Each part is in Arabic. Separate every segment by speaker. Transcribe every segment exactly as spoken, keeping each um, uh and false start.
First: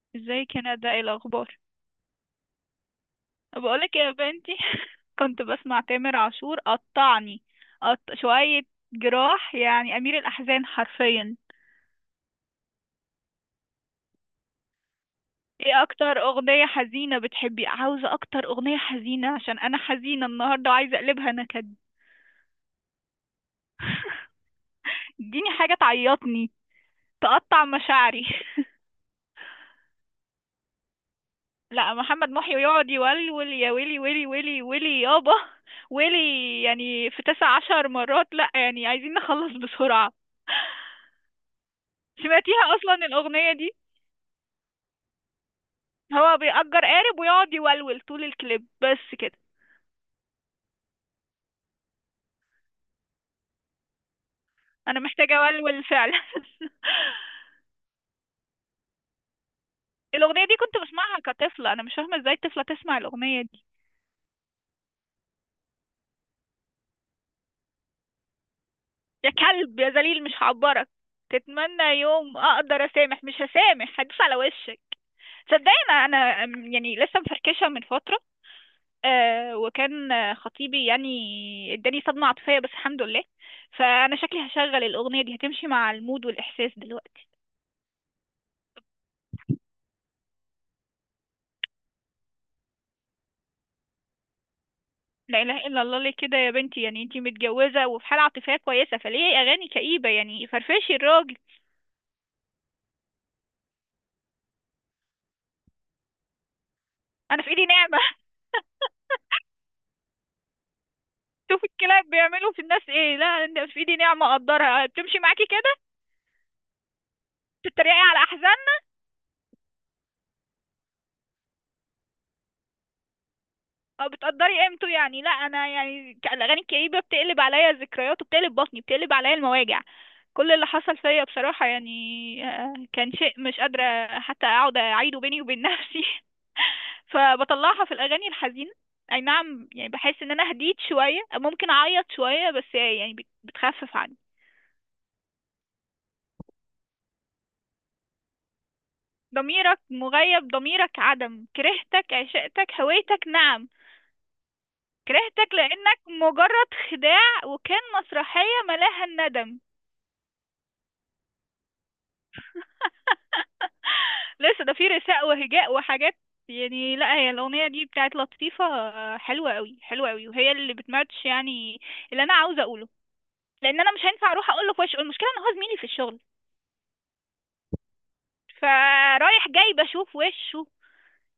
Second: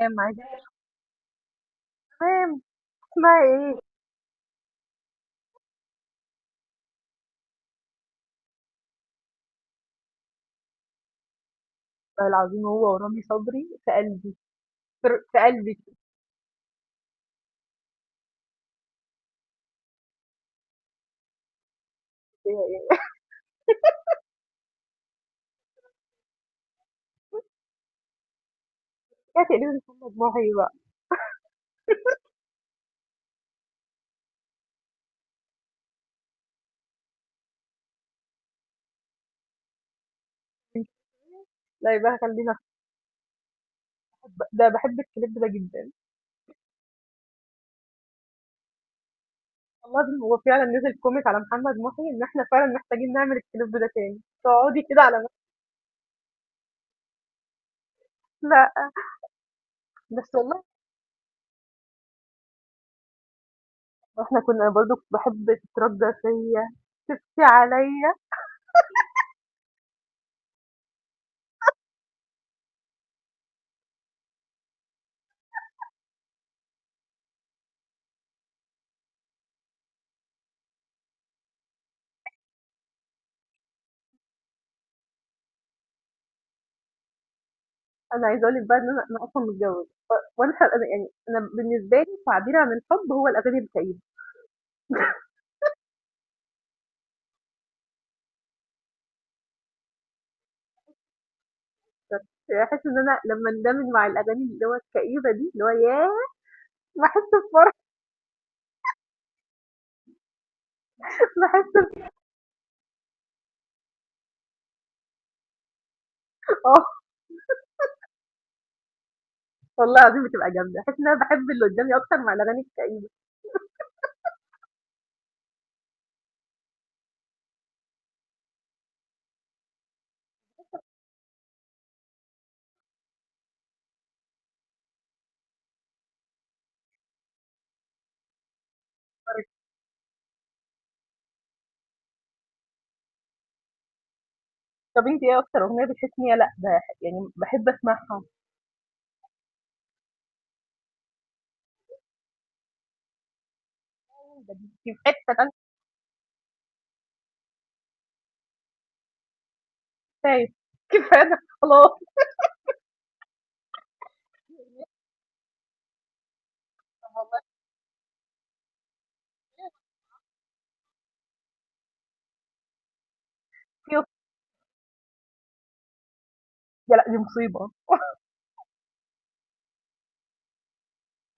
Speaker 1: تمام. عايزة
Speaker 2: ازيك يا ندى؟ ايه الاخبار؟
Speaker 1: تمام. اسمها إيه؟
Speaker 2: بقولك يا بنتي، كنت بسمع تامر عاشور، قطعني. قط... شوية جراح، يعني امير الاحزان حرفيا.
Speaker 1: والله العظيم هو ورامي صبري في قلبي. فر- في قلبي
Speaker 2: ايه
Speaker 1: كده
Speaker 2: اكتر اغنية حزينة بتحبي؟ عاوزة اكتر اغنية حزينة عشان انا حزينة النهاردة وعايزة اقلبها نكد.
Speaker 1: يعني.
Speaker 2: اديني حاجة تعيطني، تقطع مشاعري.
Speaker 1: يا تقريبا محمد محي بقى.
Speaker 2: لا، محمد محي ويقعد يولول يا ويلي ويلي ويلي ويلي يابا ويلي، يعني في تسعة عشر مرة. لا يعني عايزين نخلص بسرعة.
Speaker 1: لا يبقى خلينا.
Speaker 2: سمعتيها اصلا الاغنيه دي؟
Speaker 1: أحب- ده بحب الكليب ده جدا.
Speaker 2: هو بيأجر قارب ويقعد يولول طول الكليب بس كده.
Speaker 1: والله العظيم هو فعلا نزل كوميك على محمد محي ان احنا فعلا محتاجين نعمل الكليب ده تاني تقعدي
Speaker 2: انا
Speaker 1: كده على
Speaker 2: محتاجه
Speaker 1: نفس-.
Speaker 2: اولول فعلا.
Speaker 1: لا بس
Speaker 2: الاغنيه دي
Speaker 1: والله
Speaker 2: كنت بسمعها كطفله، انا مش فاهمه ازاي طفله تسمع الاغنيه دي.
Speaker 1: احنا كنا برضو كنت بحب تتردى فيا، تبكي عليا.
Speaker 2: يا كلب يا ذليل مش هعبرك، تتمنى يوم اقدر اسامح، مش هسامح، هدوس على وشك. صدقني انا انا أم، يعني لسه مفركشه من فتره. آه، وكان آه، خطيبي يعني. اداني صدمه عاطفيه بس الحمد لله. فانا شكلي هشغل الاغنيه دي، هتمشي مع المود والاحساس دلوقتي.
Speaker 1: انا عايزه اقول لك بقى ان انا أنا اصلا متجوزه. ف- وانا ح- أنا- يعني انا بالنسبه لي تعبيري عن الحب هو الاغاني الكئيبه.
Speaker 2: لا اله الا الله، ليه كده يا بنتي؟ يعني انتي متجوزه وفي حاله عاطفيه كويسه، فليه اغاني كئيبه؟ يعني فرفشي الراجل.
Speaker 1: أكتر، باحس إن أنا لمّا اندمج مع الأغاني اللي هو الكئيبة دي، اللي هو ياه! باحس
Speaker 2: انا في ايدي
Speaker 1: بفرح.
Speaker 2: نعمه. شوفي
Speaker 1: باحس
Speaker 2: الكلاب
Speaker 1: ب
Speaker 2: بيعملوا في الناس ايه. لا، انت في ايدي نعمه، اقدرها، بتمشي معاكي كده،
Speaker 1: آه،
Speaker 2: بتتريقي على احزان.
Speaker 1: والله العظيم بتبقى جامدة، باحس إن أنا باحب اللي قدامي أكتر مع الأغاني الكئيبة.
Speaker 2: اه، بتقدري قيمته يعني. لا انا يعني ك- الاغاني الكئيبه بتقلب عليا ذكريات وبتقلب بطني، بتقلب عليا المواجع. كل اللي حصل فيا بصراحه يعني، آه، كان شيء مش قادره حتى اقعد اعيده بيني وبين نفسي. فبطلعها في الاغاني الحزينه. اي نعم، يعني بحس ان انا هديت شويه، ممكن اعيط شويه، بس يعني بت- بتخفف عني.
Speaker 1: طَب أنتِ إيه أكتر أغنية بتحسي إن هي، لأ ده يعني باحب أسمعها،
Speaker 2: ضميرك مغيب، ضميرك عدم، كرهتك، عشقتك، هويتك، نعم،
Speaker 1: ده دي.
Speaker 2: كرهتك لأنك مجرد خداع، وكان مسرحية ملاها الندم.
Speaker 1: كفاية، كفاية ده خلاص.
Speaker 2: لسه ده في رثاء وهجاء وحاجات. يعني لا، هي
Speaker 1: والله
Speaker 2: الأغنية دي بتاعت لطيفة، آه، حلوة قوي حلوة قوي، وهي اللي بتماتش يعني اللي أنا عاوزة أقوله. لأن أنا مش
Speaker 1: كفاية.
Speaker 2: هينفع أروح أقول له في وشه، المشكلة إن هو زميلي في الشغل،
Speaker 1: يا لأ دي مصيبة،
Speaker 2: فرايح جاي بشوف وشه،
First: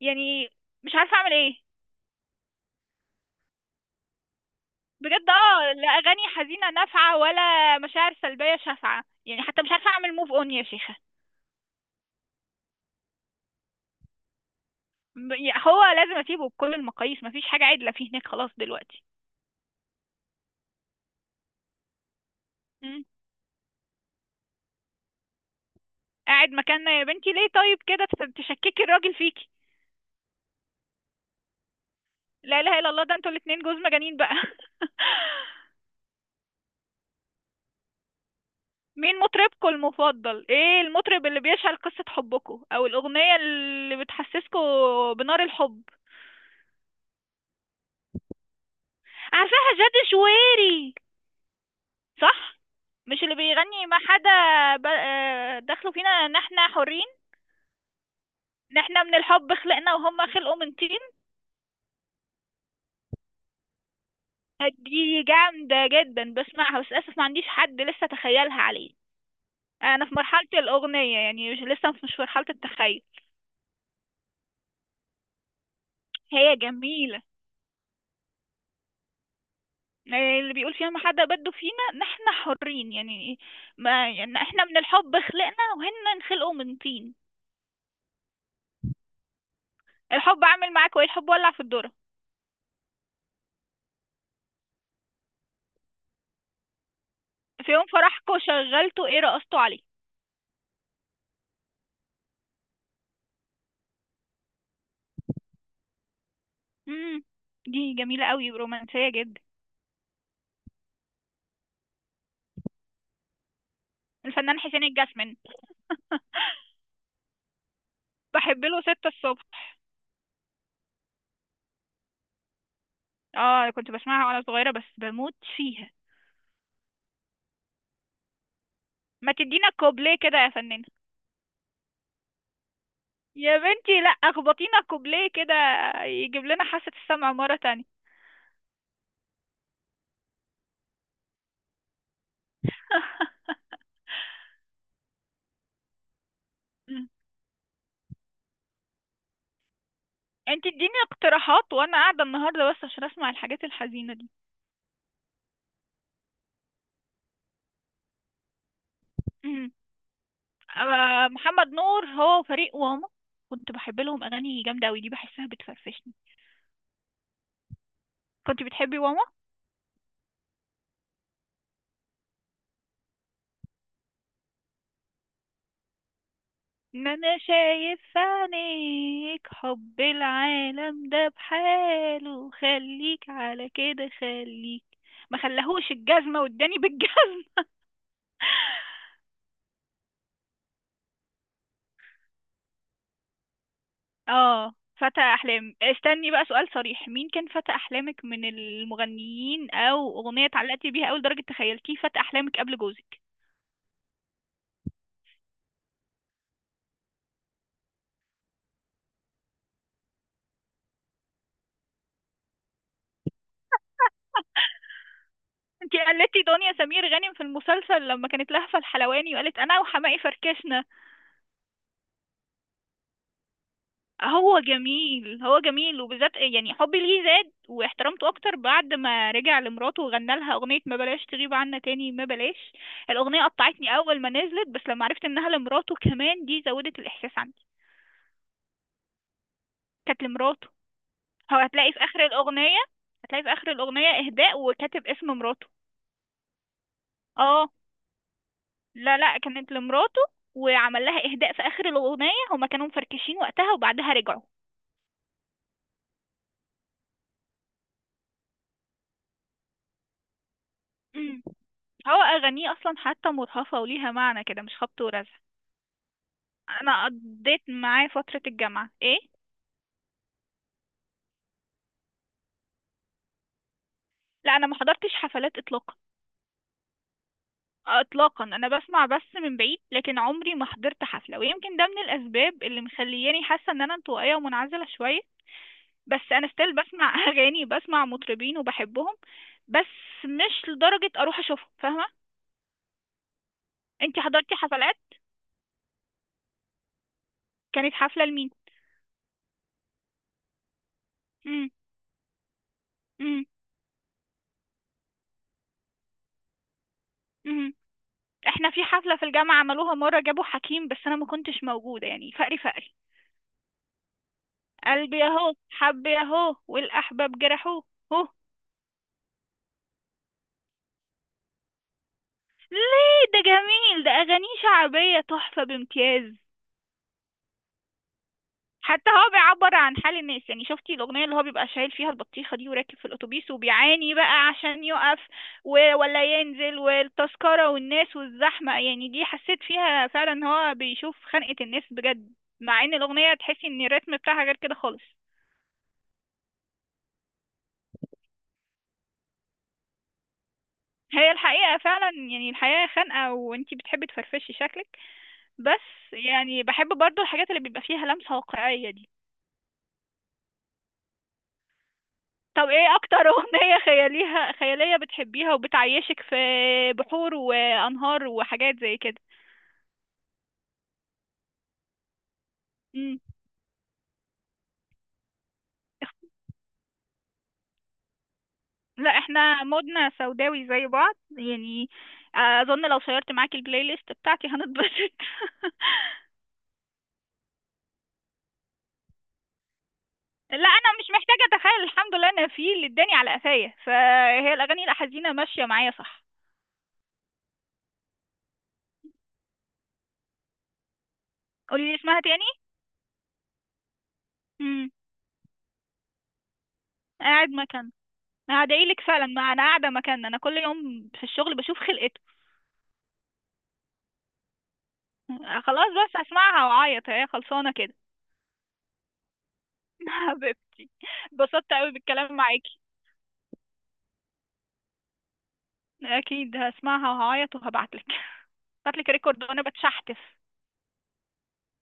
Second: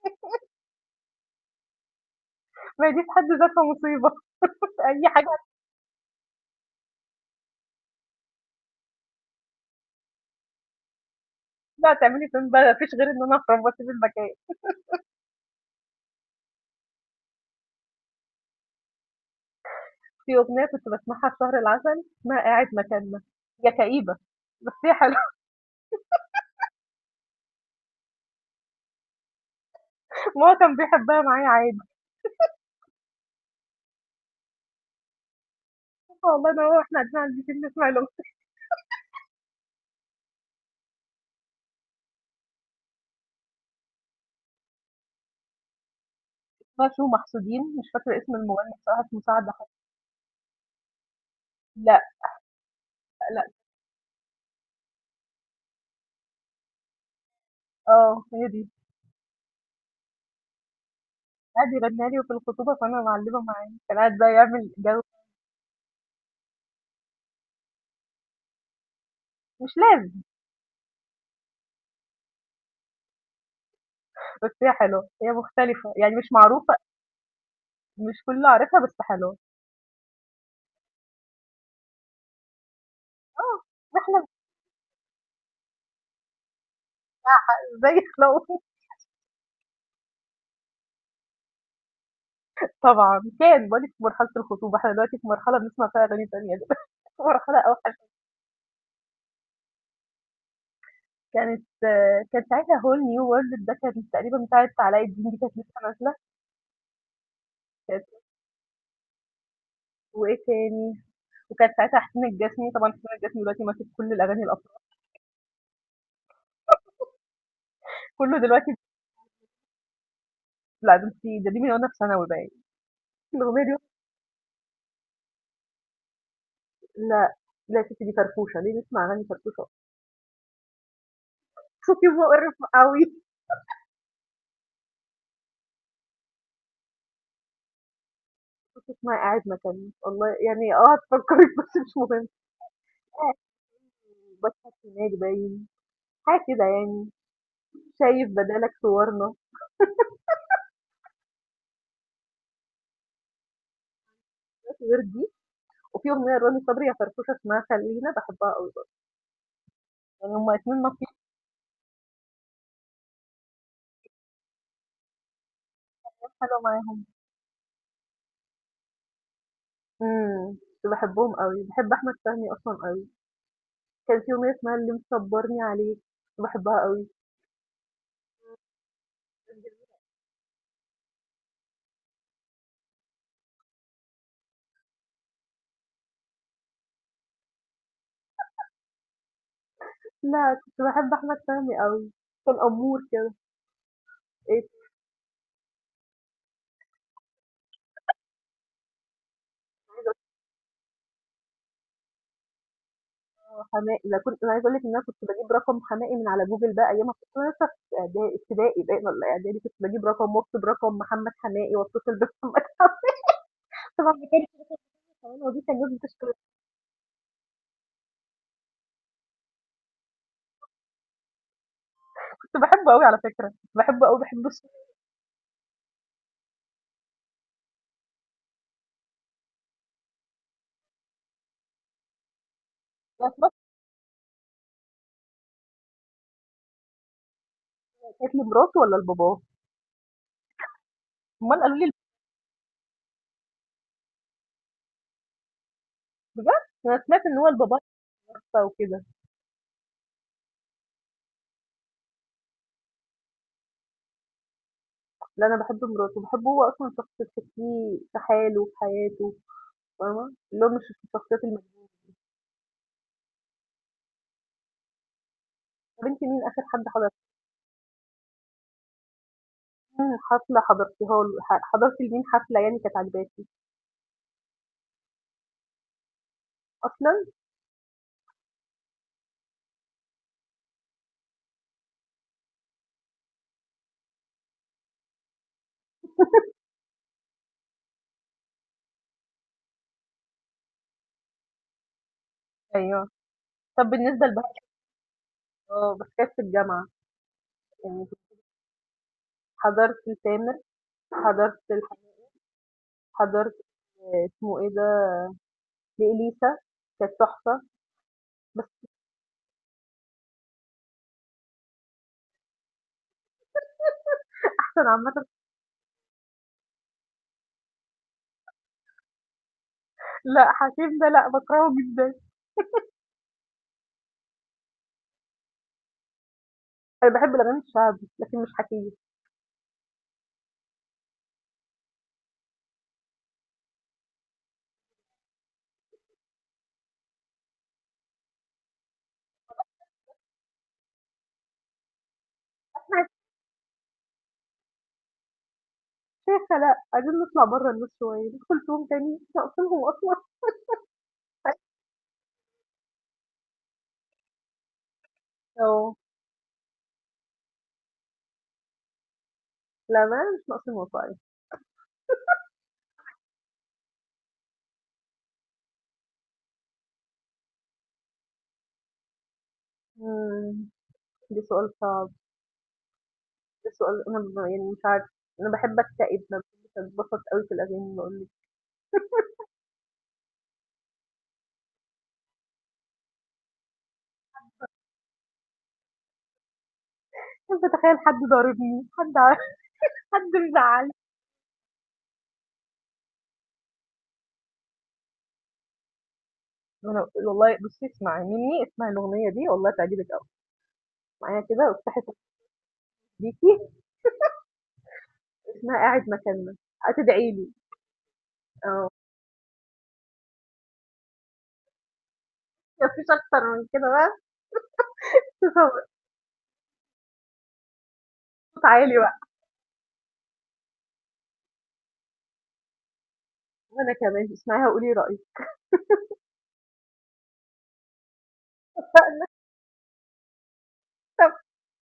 Speaker 2: يعني مش عارفة أعمل إيه.
Speaker 1: ما هي دي في حد ذاتها مصيبة. أي حاجة.
Speaker 2: بجد اه، لا أغاني حزينة نافعة ولا مشاعر سلبية شافعة، يعني حتى مش عارفة أعمل موف أون يا شيخة.
Speaker 1: هتطلعي تعملي فين بقى؟ ما فيش غير إن أنا أخرب وأسيب المكان.
Speaker 2: ب- يعني هو لازم أسيبه بكل المقاييس، مفيش حاجة عدلة فيه هناك خلاص دلوقتي.
Speaker 1: في أغنية كنت باسمعها في شهر العسل اسمها قاعد مكاننا، هي كئيبة بس هي حلوة.
Speaker 2: قاعد مكاننا؟ يا بنتي ليه؟ طيب كده تف- تشككي الراجل فيكي.
Speaker 1: وهو كان بيحبها معايا عادي،
Speaker 2: لا اله الا الله، ده انتوا الاتنين جوز مجانين بقى.
Speaker 1: والله أنا وهو وإحنا قاعدين عند البيت نسمع الأغنية
Speaker 2: مين مطربكم المفضل؟ ايه المطرب اللي بيشعل قصة حبكم او الاغنية اللي بتحسسكم بنار الحب؟
Speaker 1: بتاعة شو محسودين. مش فاكرة اسم المغني بصراحة، اسمه سعد حسن.
Speaker 2: عارفاها جاد شويري،
Speaker 1: لأ.
Speaker 2: صح؟ مش اللي
Speaker 1: لأ.
Speaker 2: بيغني ما حدا؟ ب- آه، دخلوا فينا ان احنا حرين،
Speaker 1: آه هي دي.
Speaker 2: ان احنا من الحب خلقنا وهم خلقوا من طين.
Speaker 1: قعد يغنيها لي وفي الخطوبة فأنا معلمة معاه، كان قاعد بقى يعمل جو.
Speaker 2: دي جامدة جدا، بسمعها بس للأسف ما عنديش حد لسه تخيلها عليه.
Speaker 1: مش
Speaker 2: انا في
Speaker 1: لازم،
Speaker 2: مرحلة الاغنية، يعني مش لسه، مش في مرحلة التخيل.
Speaker 1: بس هي حلوة، هي مختلفة، يعني مش
Speaker 2: هي
Speaker 1: معروفة،
Speaker 2: جميلة.
Speaker 1: مش كله عارفها بس حلوة.
Speaker 2: يعني اللي بيقول فيها ما حدا بده فينا نحن حرين، يعني
Speaker 1: آه،
Speaker 2: ما
Speaker 1: إحنا
Speaker 2: يعني احنا من الحب خلقنا وهن نخلقوا من طين.
Speaker 1: زي خلاوة.
Speaker 2: الحب عامل معاك وايه، الحب ولع في الدرة.
Speaker 1: طبعًا كان باقول لِك في مرحلة الخطوبة، إحنا دلوقتي في مرحلة بنسمع فيها أغاني تانية دلوقتي مرحلة
Speaker 2: في يوم
Speaker 1: أوحش.
Speaker 2: فرحكوا شغلتوا ايه؟ رقصتوا عليه؟
Speaker 1: كانت، كان ساعتها whole new world ده كان تقريبًا بتاعة علاء الدين دي كانت لسه نازلة.
Speaker 2: امم، دي
Speaker 1: كانت،
Speaker 2: جميلة قوي ورومانسية جدا.
Speaker 1: وإيه تاني، وكان ساعتها حسين الجسمي، طبعًا حسين الجسمي دلوقتي ماسك كل الأغاني
Speaker 2: الفنان
Speaker 1: الأصلًا،
Speaker 2: حسين الجسمي،
Speaker 1: كله
Speaker 2: بحب
Speaker 1: دلوقتي.
Speaker 2: له ستة الصبح.
Speaker 1: لأ ده أنتِ، ده دي من وأنا في ثانوي باين، الأغنية
Speaker 2: اه،
Speaker 1: دي.
Speaker 2: كنت بسمعها وانا صغيرة بس بموت فيها.
Speaker 1: لأ، لأ يا ستي دي فرفوشة، ليه نسمع أغاني
Speaker 2: ما
Speaker 1: فرفوشة،
Speaker 2: تدينا كوبليه كده يا فنان.
Speaker 1: صوتي مقرف أوي.
Speaker 2: يا بنتي لا، اخبطينا كوبليه كده يجيب لنا حاسة السمع مرة تانية.
Speaker 1: صوتك ما قاعد مكانه، والله يعني آه هتفكرِك بس مش مهم. باسمة سماج باين، حاجة كده يعني، شايف بدالك صورنا.
Speaker 2: انت اديني اقتراحات وانا قاعدة النهاردة بس عشان اسمع الحاجات الحزينة دي.
Speaker 1: مفيش غير دي. وفي أغنية لرامي صبري يا فرفوشة اسمها خلينا باحبها أوي برضه،
Speaker 2: أمم.
Speaker 1: يعني هُم الاتنين ماشيين،
Speaker 2: آه، محمد نور، هو فريق واما. كنت بحب لهم اغاني جامدة اوي، دي بحسها بتفرفشني.
Speaker 1: حلو معاهم.
Speaker 2: كنت بتحبي واما؟
Speaker 1: إمم، كنت باحبهم أوي، باحب أحمد فهمي أصلًا أوي، كان في أغنية اسمها اللي مصبرني عليك، كنت باحبها أوي.
Speaker 2: ان انا شايف في عينيك حب العالم ده بحاله، خليك على كده خليك. ما خلاهوش الجزمة، واداني بالجزمة.
Speaker 1: لأ، كنت باحب أحمد فهمي أوي، كان أمور كده. إيه
Speaker 2: اه، فتى احلام. استني بقى، سؤال صريح، مين كان فتى احلامك من المغنيين، او اغنيه اتعلقتي بيها قوي لدرجه تخيلتيه فتى احلامك قبل جوزك؟
Speaker 1: حماقي، ده كنت أنا عايزة أقول لِك إن أنا كنت باجيب رقم حماقي من على جوجل بقى أيامها. كنت أنا لسه في إعدا ابتدائي باين والّا إعدادي، كنت باجيب رقم وأكتب رقم محمد حماقي وأتصل بمحمد حماقي. طبعًا ما كانش الحلاوة دي كان لازم
Speaker 2: انتي
Speaker 1: تشترك.
Speaker 2: قلتي دنيا سمير غانم في المسلسل لما كانت لهفة الحلواني، وقالت انا وحماقي فركشنا.
Speaker 1: كنت باحبه أوي على فكرة، كنت باحبه أوي، باحب
Speaker 2: هو
Speaker 1: الصوت.
Speaker 2: جميل، هو جميل، وبالذات يعني حبي ليه زاد واحترامته اكتر بعد ما رجع لمراته وغنى لها اغنية ما بلاش تغيب عنا تاني ما بلاش.
Speaker 1: أنا
Speaker 2: الاغنية
Speaker 1: سمعت،
Speaker 2: قطعتني اول ما نزلت، بس لما عرفت انها لمراته كمان دي زودت الاحساس عندي.
Speaker 1: كانت لمراته والّا لباباه؟
Speaker 2: كانت لمراته. هو
Speaker 1: أمال قالوا لي.
Speaker 2: هتلاقي في اخر الاغنيه، هتلاقي في اخر الاغنيه اهداء وكاتب اسم مراته.
Speaker 1: بجد؟ أنا سمعت إن هو
Speaker 2: اه.
Speaker 1: لباباه توفى وكده.
Speaker 2: لا لا، كانت لمراته، وعمل لها اهداء في اخر الاغنيه، هما كانوا مفركشين وقتها وبعدها رجعوا.
Speaker 1: لا أنا باحب مراته، باحبه هو أصلًا شخص تحسّيه في حاله، في حياته، فاهمة؟ اللي هو مش الشخصيات
Speaker 2: أمم.
Speaker 1: المج.
Speaker 2: هو اغانيه اصلا حتى مرهفه وليها معنى كده، مش خبط ورزع.
Speaker 1: طَب أنتِ مين آخر حد
Speaker 2: انا
Speaker 1: حضرتِ؟
Speaker 2: قضيت معاه فتره الجامعه ايه.
Speaker 1: مين حفلة حضرتيها؟ له ح حضرتِ لمين حفلة يعني كانت عاجباكِ؟
Speaker 2: لا انا ما حضرتش حفلات اطلاقا.
Speaker 1: أصلًا؟
Speaker 2: اطلاقا، انا بسمع بس من بعيد، لكن عمري ما حضرت حفله، ويمكن ده من الاسباب اللي مخلياني حاسه ان انا انطوائيه ومنعزله شويه. بس انا ستيل بسمع اغاني، بسمع مطربين وبحبهم، بس مش لدرجة اروح اشوفهم، فاهمة؟
Speaker 1: أيوه. طَب
Speaker 2: انتي
Speaker 1: بالنسبة لبقى.
Speaker 2: حضرتي حفلات؟
Speaker 1: آه، بس كانت في الجامعة،
Speaker 2: كانت
Speaker 1: يعني
Speaker 2: حفلة لمين؟
Speaker 1: حضرت لتامر، حضرت
Speaker 2: مم،
Speaker 1: لح
Speaker 2: مم،
Speaker 1: حضرت آه، اسمه إيه ده، لإليسا، كانت تحفة.
Speaker 2: مم. احنا في
Speaker 1: بس
Speaker 2: حفلة في الجامعة عملوها مرة، جابوا حكيم، بس انا ما كنتش موجودة، يعني فقري فقري.
Speaker 1: أحسن
Speaker 2: قلبي
Speaker 1: عامةً.
Speaker 2: اهو، حبي اهو، والاحباب جرحوه. هو
Speaker 1: لأ، حكيم ده لأ، باكرهه جدًا.
Speaker 2: ليه؟ ده جميل، ده اغانيه شعبية تحفة بامتياز.
Speaker 1: أنا باحب الأغاني الشعبي، لكن مش حكيم.
Speaker 2: حتى هو بيعبر عن حال الناس، يعني شفتي الأغنية اللي هو بيبقى شايل فيها البطيخة دي وراكب في الأتوبيس وبيعاني بقى عشان يقف، و- ولا ينزل، والتذكرة والناس والزحمة، يعني دي حسيت فيها فعلا إن هو بيشوف خنقة الناس بجد، مع إن الأغنية تحسي إن الريتم بتاعها غير كده خالص.
Speaker 1: شيخة لأ، عايزين نطلع برّه النور شوية، ندخل فيهم تاني، مش ناقصينهم أصلًا.
Speaker 2: هي الحقيقة فعلا، يعني الحياة خانقة وانتي بتحبي تفرفشي شكلك،
Speaker 1: آه،
Speaker 2: بس يعني بحب برضو الحاجات اللي بيبقى فيها لمسة واقعية دي.
Speaker 1: للأمانة مش ناقصين وصاية.
Speaker 2: طب ايه اكتر اغنية خياليها خيالية بتحبيها وبتعيشك في بحور وانهار وحاجات زي كده؟
Speaker 1: إمم، ده سؤال صعب،
Speaker 2: مم.
Speaker 1: ده سؤال أنا ب يعني مش عارفة، أنا باحب
Speaker 2: اخ-
Speaker 1: أكتئب، ما باحبش أتبسط أوي في الأغاني باقول لِك.
Speaker 2: لا احنا مودنا سوداوي زي بعض يعني، اظن لو شيرت معاكي البلاي ليست بتاعتي هنتبسط.
Speaker 1: باحب أتخيل حد ضاربني، حد ع حد
Speaker 2: لا انا
Speaker 1: مزعّلني.
Speaker 2: مش محتاجة اتخيل، الحمد لله انا في اللي اداني على قفايا، فهي الاغاني الحزينة ماشية معايا، صح.
Speaker 1: ما أنا والله بُصّي اسمعي مني، اسمعي الأغنية دي والله تعجبِك أوي، اسمعيها كده
Speaker 2: قولي لي
Speaker 1: وافتحي صوتِك
Speaker 2: اسمها تاني.
Speaker 1: بيكِ.
Speaker 2: امم.
Speaker 1: اسمها قاعد مكاننا، هتدعي
Speaker 2: قاعد
Speaker 1: لي.
Speaker 2: مكان،
Speaker 1: آه،
Speaker 2: هدعيلك فعلا، ما انا قاعدة مكان، انا كل يوم في الشغل بشوف خلقتكم.
Speaker 1: ما فيش أكتر من كده بقى،
Speaker 2: خلاص
Speaker 1: صوت
Speaker 2: بس هسمعها وأعيط، هي خلصانة كده.
Speaker 1: عالي بقى.
Speaker 2: حبيبتي، اتبسطت أوي بالكلام معاكي.
Speaker 1: وأنا كمان، اسمعيها وقولي رأيِك.
Speaker 2: أكيد هسمعها وهعيط وهبعتلك، هبعتلك ريكورد وأنا بتشحتف.
Speaker 1: طب